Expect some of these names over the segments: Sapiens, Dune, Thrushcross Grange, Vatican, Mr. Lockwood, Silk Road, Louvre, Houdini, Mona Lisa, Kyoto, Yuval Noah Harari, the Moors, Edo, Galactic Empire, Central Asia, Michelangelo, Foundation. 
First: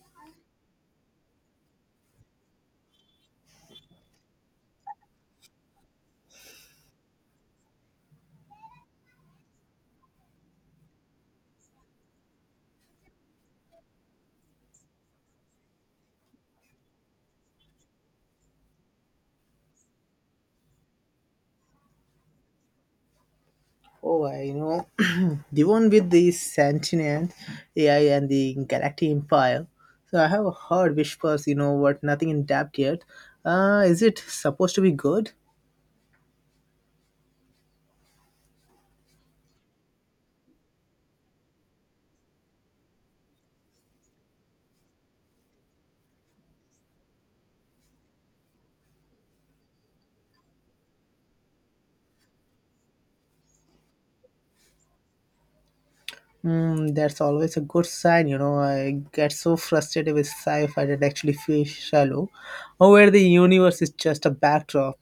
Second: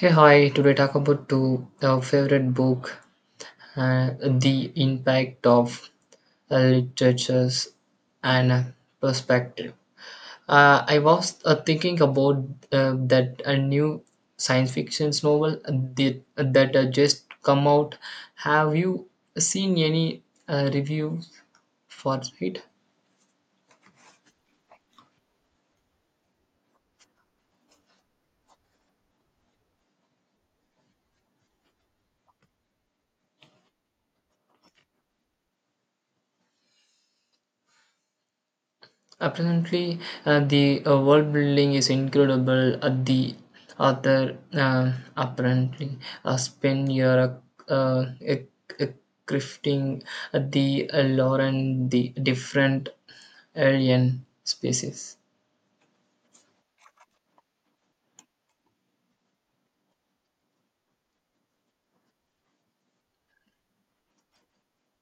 Hey, hi. Today talk about two our favorite book, uh, the impact of literatures and perspective. I was thinking about that a new science fiction novel that just come out. Have you seen any reviews for it? Oh, I. The one with the sentient AI and the Galactic Empire. So I have heard whispers, you know, what nothing in depth yet. Is it supposed to be good? Apparently, the world building is incredible. The author apparently spent year uh, e- e- crafting the lore and the different alien species. Mm, that's always a good sign, you know. I get so frustrated with sci fi that actually feels shallow, or where the universe is just a backdrop.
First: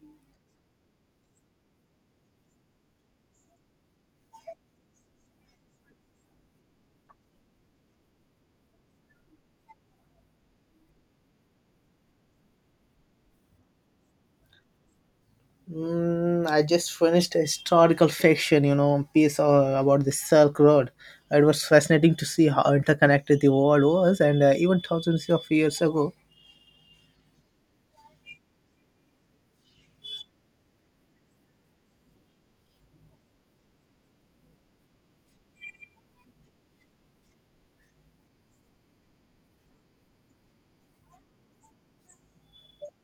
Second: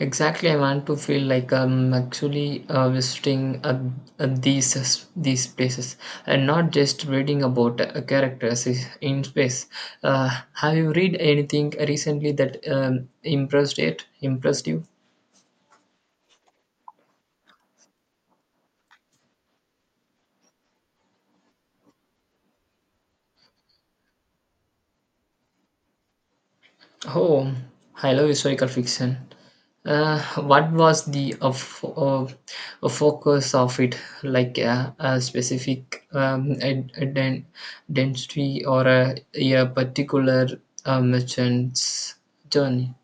Exactly, I want to feel like I'm actually visiting uh, these uh, these places and not just reading about characters in space. Uh, have you read anything recently that impressed it? Impressed you? I just finished a historical fiction, you know, piece about the Silk Road. It was fascinating to see how interconnected the world was, and even thousands of years ago. Oh, I love historical fiction. What was the uh, focus of it? Like a specific dentistry or a particular merchant's journey?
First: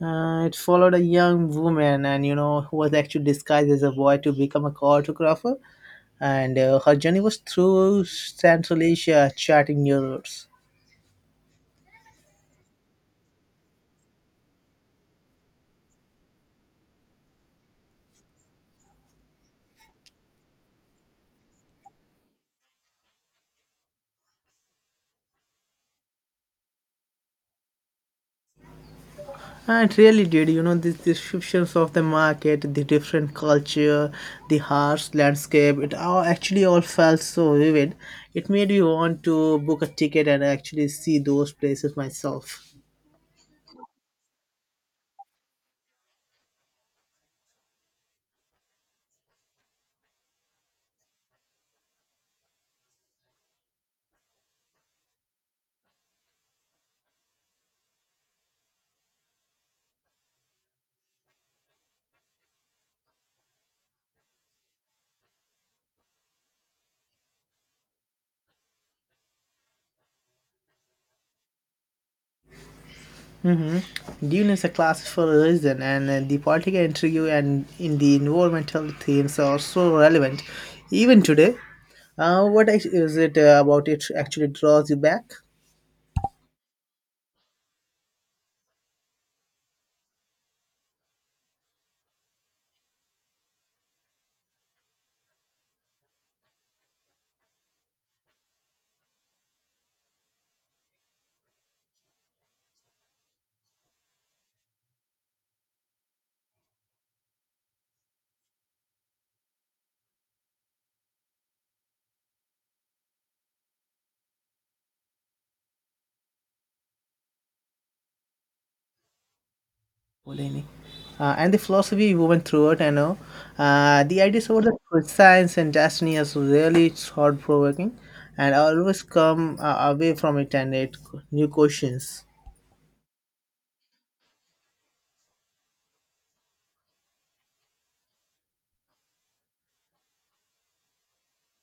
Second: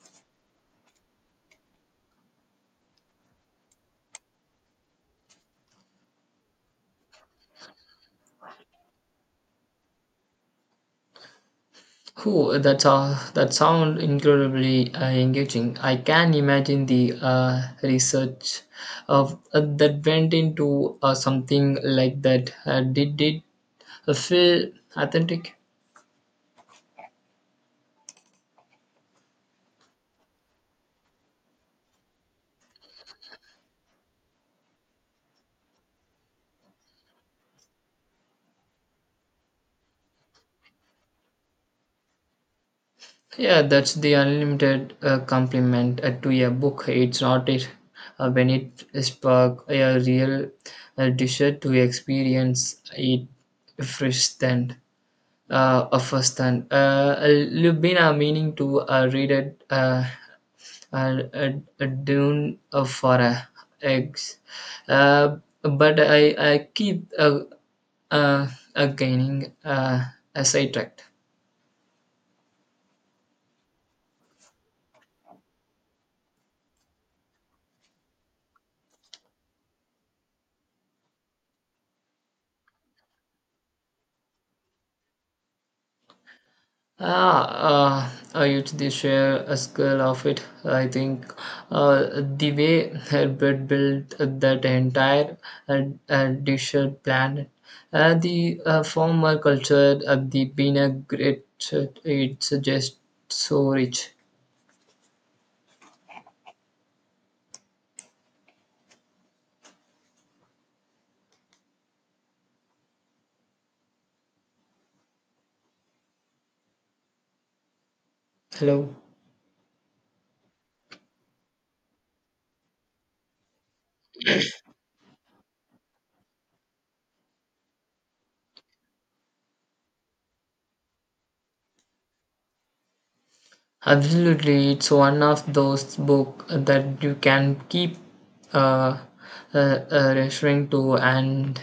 It followed a young woman, who was actually disguised as a boy to become a cartographer, and her journey was through Central Asia, charting new routes. Oh, that's all. That sound incredibly engaging. I can imagine the research of that went into something like that. Did it feel authentic? Ah, it really did, you know, these descriptions of the market, the different culture, the harsh landscape, it all actually all felt so vivid. It made me want to book a ticket and actually see those places myself. Yeah, that's the unlimited compliment to a book. It's not it when it spark a real desire to experience it first than first and you've been meaning to read it uh, uh, Dune for eggs, uh, but I keep uh, gaining sidetracked. Dune is a classic for a reason, and the political intrigue and in the environmental themes are so relevant even today. Is it about it actually draws you back? Ah, uh, I used to share a scale of it. I think the way Herbert built that entire uh, desert planet, the former culture of the being a great, it's just so rich. Hello. Houdini. And the philosophy you went through it, I know. The ideas about the science and destiny is really thought provoking, and I always come away from it and it new questions. Absolutely, it's one of those book that you can keep uh, uh, referring to and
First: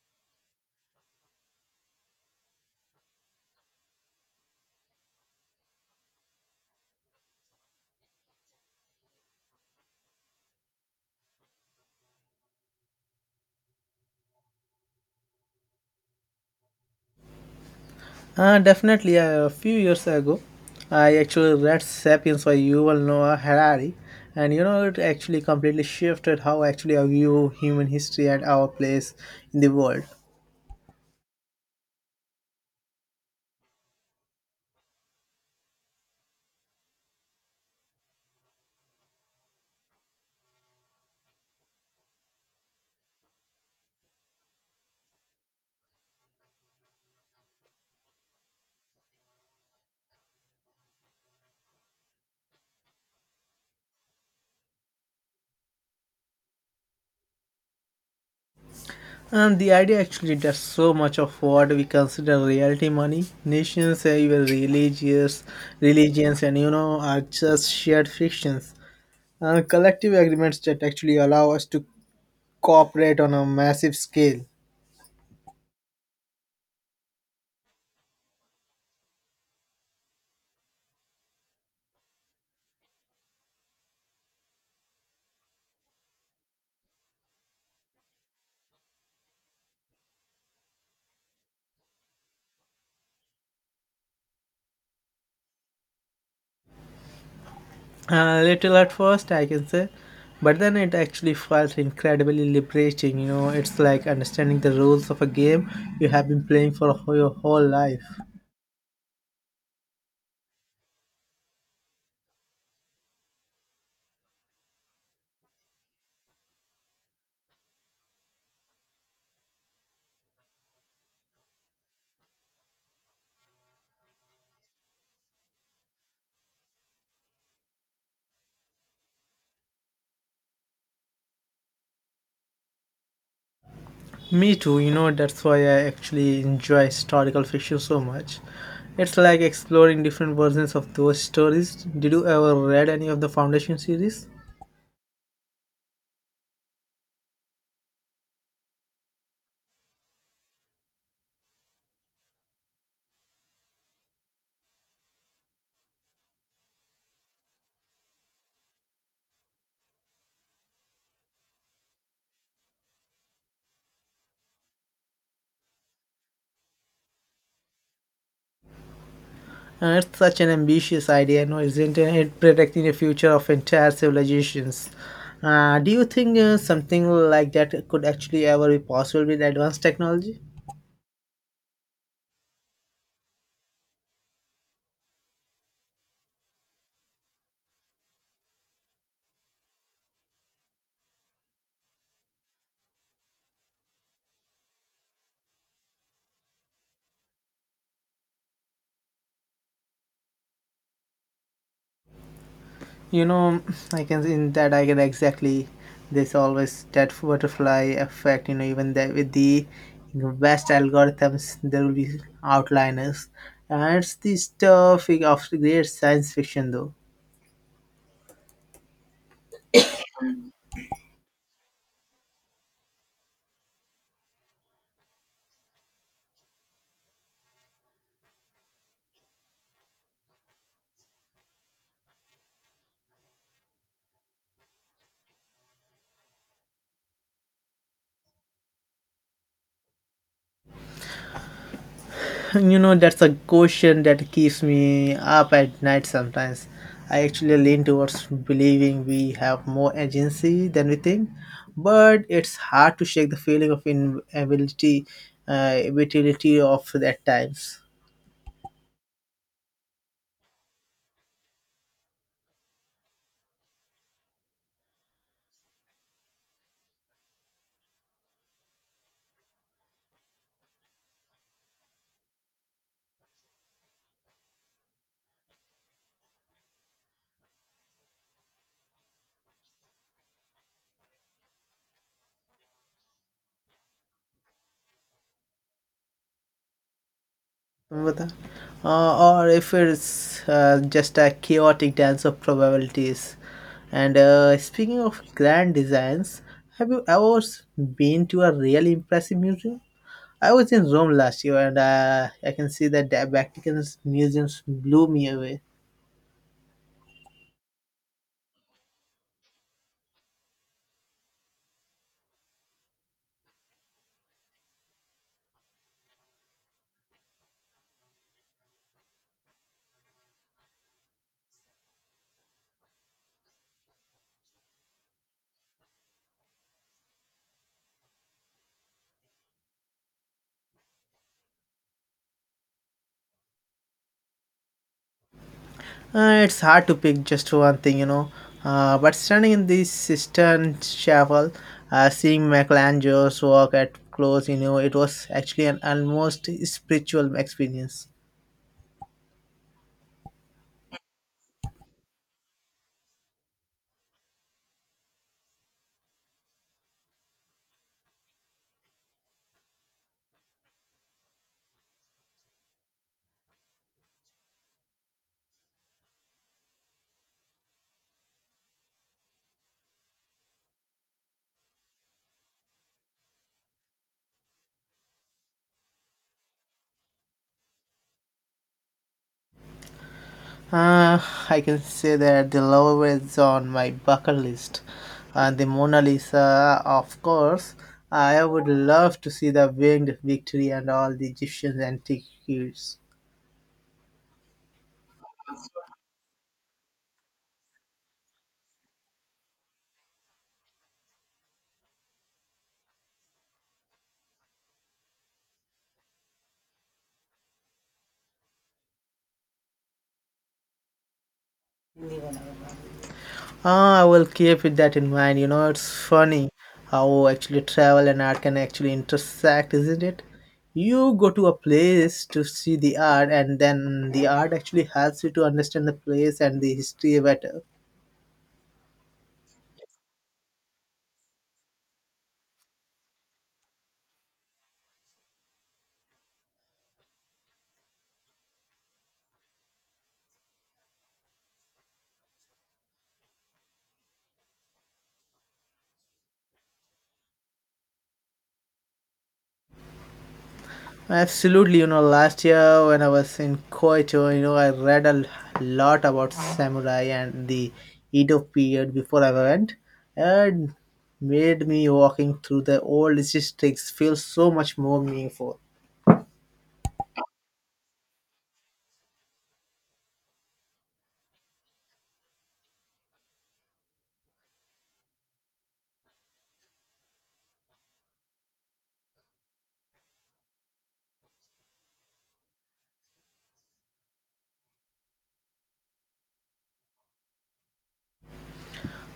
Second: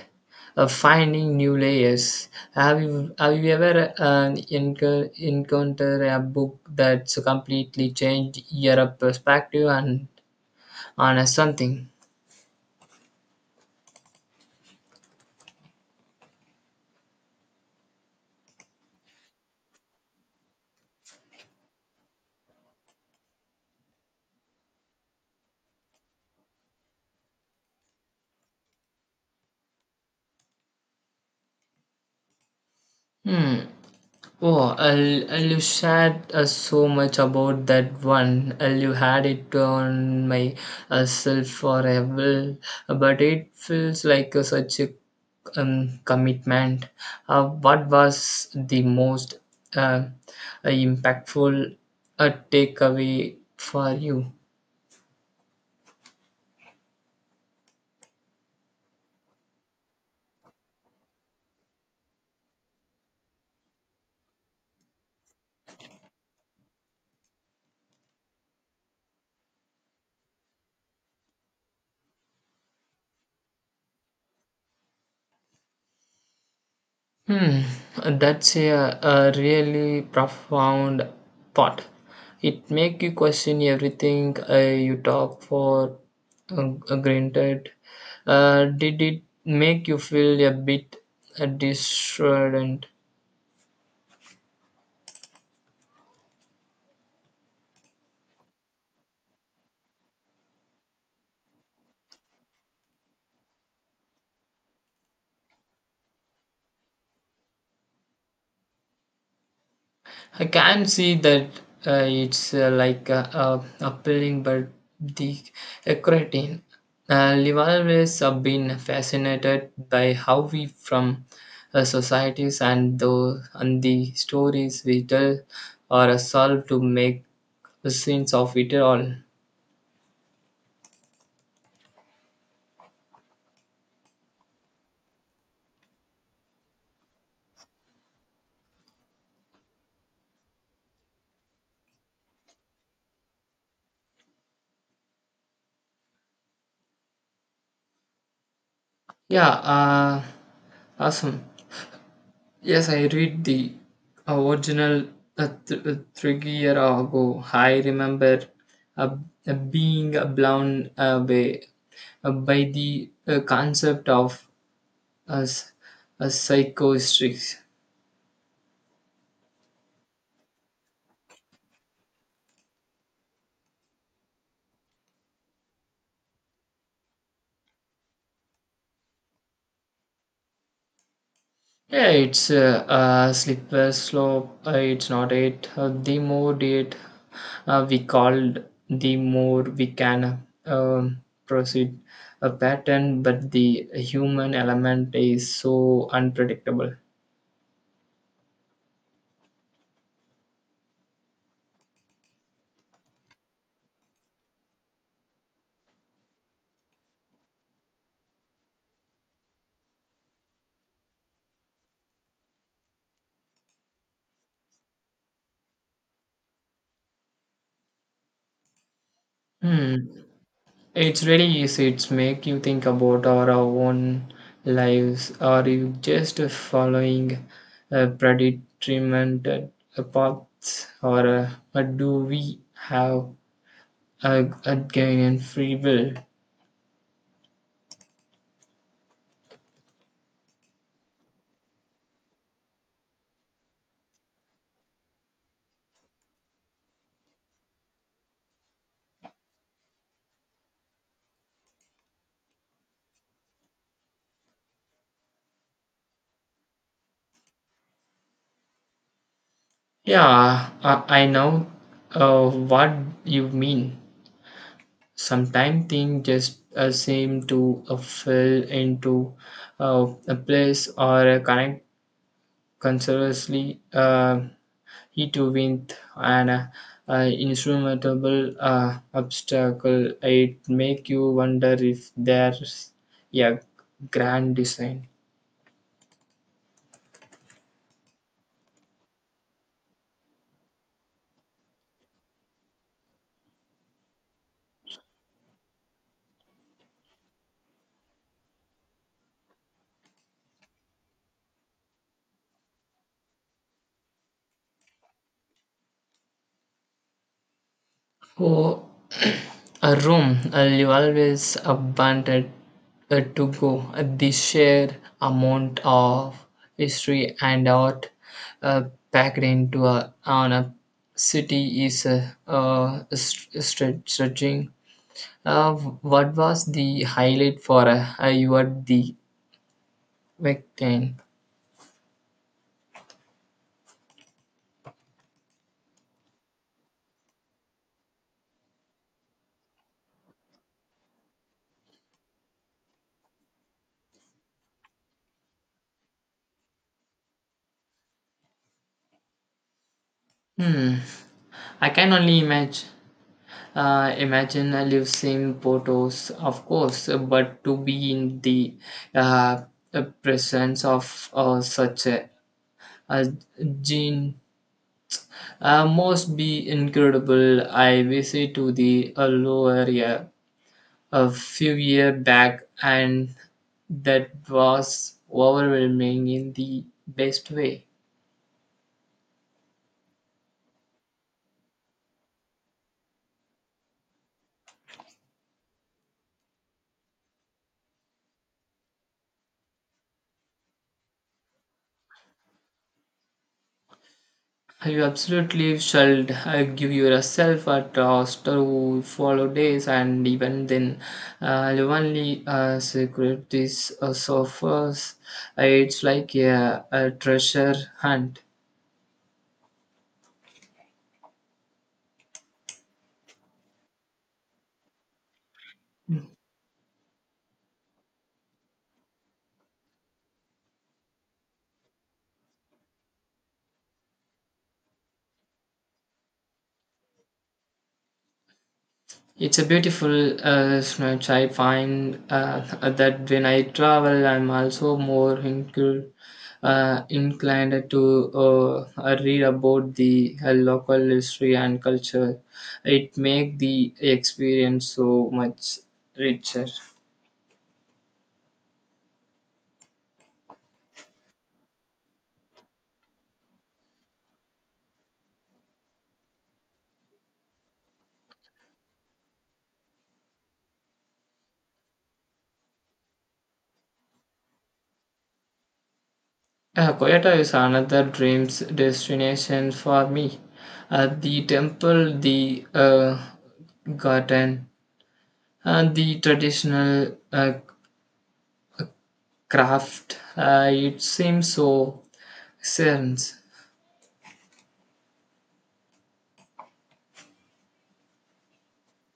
finding new layers. Have you ever encounter a book that's completely changed your perspective and on something? Definitely, a few years ago, I actually read *Sapiens* by Yuval Noah Harari, and you know it actually completely shifted how actually I view human history and our place in the world. Hmm. Oh, I'll you shared so much about that one. I'll you had it on my self forever, but it feels like such a commitment. What was the most uh, impactful takeaway for you? And the idea actually does so much of what we consider reality money. Nations, even religious religions, and you know, are just shared fictions. Collective agreements that actually allow us to cooperate on a massive scale. Hmm, that's a really profound thought. It make you question everything you talk for granted. Did it make you feel a bit disheartened? Little at first, I can say, but then it actually felt incredibly liberating. You know, it's like understanding the rules of a game you have been playing for your whole life. I can see that it's like appealing, but the creatine. I've always been fascinated by how we from societies and and the stories we tell or solve to make sense of it all. Me too, you know, that's why I actually enjoy historical fiction so much. It's like exploring different versions of those stories. Did you ever read any of the Foundation series? Yeah, awesome. Yes, I read the original a 3 year ago. I remember uh, being blown away by the concept of a, s- a psychostrix. And it's such an ambitious idea, no, isn't it? It predicting the future of entire civilizations. Do you think something like that could actually ever be possible with advanced technology? Yeah, it's a slipper slope. It's not it. The more it we called, the more we can proceed a pattern, but the human element is so unpredictable. You know, I can in that I can exactly this always that butterfly effect. You know, even that with the best algorithms, there will be outliners, and it's the stuff of great science fiction, though. Hmm. It's really easy. It's make you think about our own lives. Are you just following a predetermined paths, or do we have a gain in free will? You know, that's a question that keeps me up at night sometimes. I actually lean towards believing we have more agency than we think, but it's hard to shake the feeling of inability, inutility of at times. Yeah, I know what you mean. Sometimes things just seem to fill into a place or connect continuously. He too went an insurmountable obstacle. It make you wonder if there's a grand design. But, or if it's just a chaotic dance of probabilities. And speaking of grand designs, have you been to a really impressive museum? I was in Rome last year, and I can see that the Vatican's museums blew me away. Oh, a room you always wanted to go. The sheer amount of history and art uh, packed into on a city is stretching. Uh, what was the highlight for you at the weekend? It's hard to pick just one thing, you know. But standing in the cistern chapel, seeing Michelangelo's work at close, you know, it was actually an almost spiritual experience. Hmm. I can only imagine. Imagine I live same photos, of course, but to be in the uh, presence of such a gene must be incredible. I visited to the low area a few year back, and that was overwhelming in the best way. Uh, I can say that the Louvre is on my bucket list, and the Mona Lisa, of course. I would love to see the winged victory and all the Egyptian antiquities. You absolutely shall give yourself a trust to follow days, and even then, only secret this suffers. It's like a treasure hunt. Ah, I will keep it that in mind. You know, it's funny how actually travel and art can actually intersect, isn't it? You go to a place to see the art, and then the art actually helps you to understand the place and the history better. It's a beautiful snatch. I find that when I travel, I'm also more inclined to read about the local history and culture. It makes the experience so much richer. Absolutely, you know, last year when I was in Kyoto, you know, I read a lot about samurai and the Edo period before I went, and made me walking through the old districts feel so much more meaningful. Kyoto is another dreams destination for me. The temple, the garden, and the traditional craft. It seems so sense.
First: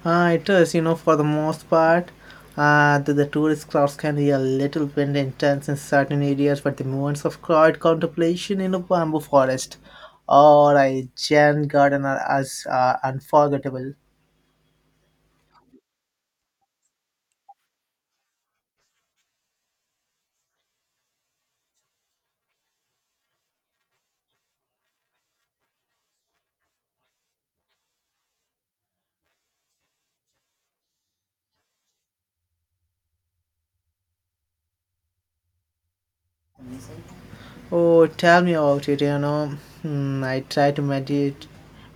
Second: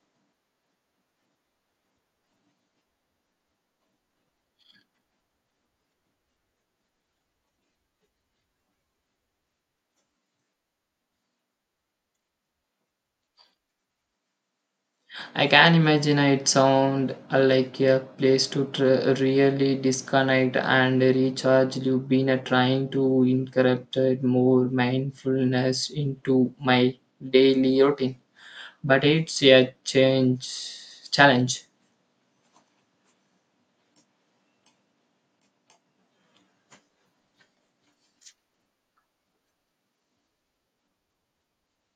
It is, you know, for the most part, the tourist crowds can be a little bit intense in certain areas, but the moments of quiet contemplation in a bamboo forest or a Zen garden are as unforgettable. I can imagine it sound like a place to really disconnect and recharge. You've been trying to incorporate more mindfulness into my daily routine, but it's a change challenge. Oh, tell me about it, you know. I try to meditate,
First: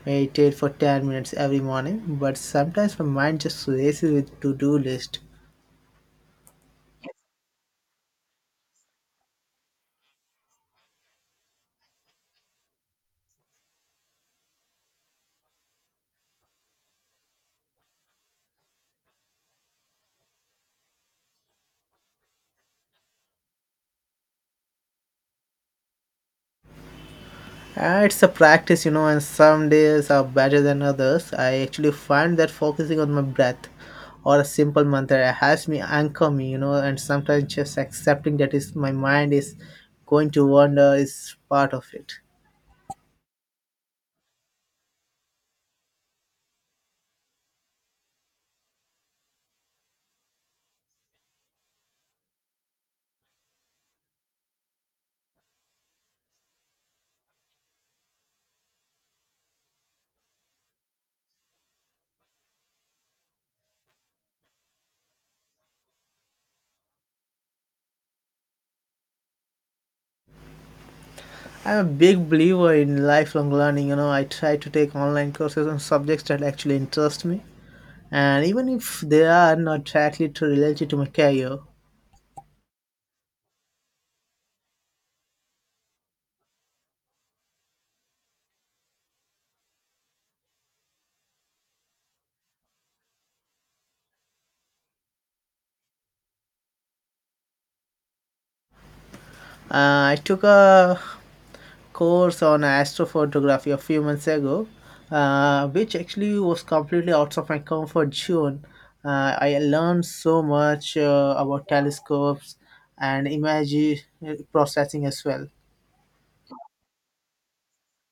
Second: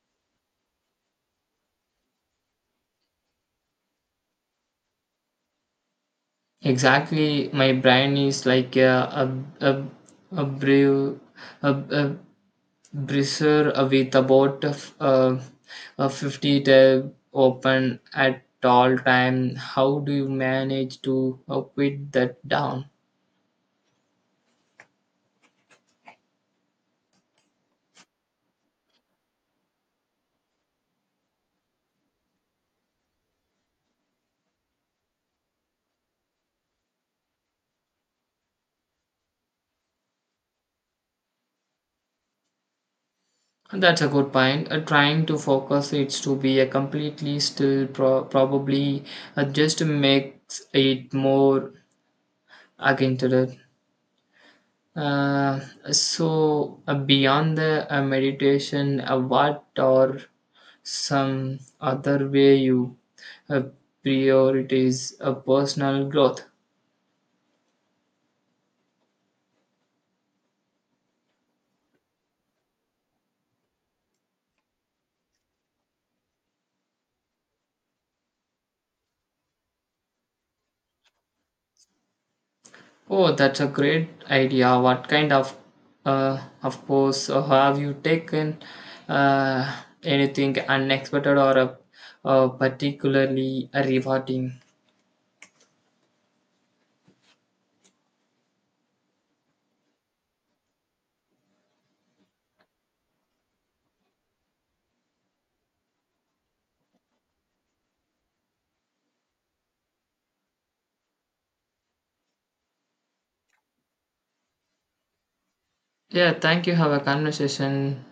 meditate for 10 minutes every morning, but sometimes my mind just races with to-do list. Exactly, my brain is like a a, a brew a Brazier with about uh, 50 tab open at all time. How do you manage to quit that down? It's a practice, you know, and some days are better than others. I actually find that focusing on my breath or a simple mantra helps me anchor me, you know, and sometimes just accepting that is my mind is going to wander is part of it. That's a good point. Trying to focus it to be a completely still probably just makes it more againted. Uh, so beyond the meditation, what are some other way you uh, prioritize a personal growth. I'm a big believer in lifelong learning, you know, I try to take online courses on subjects that actually interest me. And even if they are not directly to related to my career, Oh, that's a great idea. What kind of course have you taken uh, anything unexpected or particularly rewarding? I took a course on astrophotography a few months ago, which actually was completely out of my comfort zone. I learned so much about telescopes and image processing as well. Yeah, thank you. Have a conversation.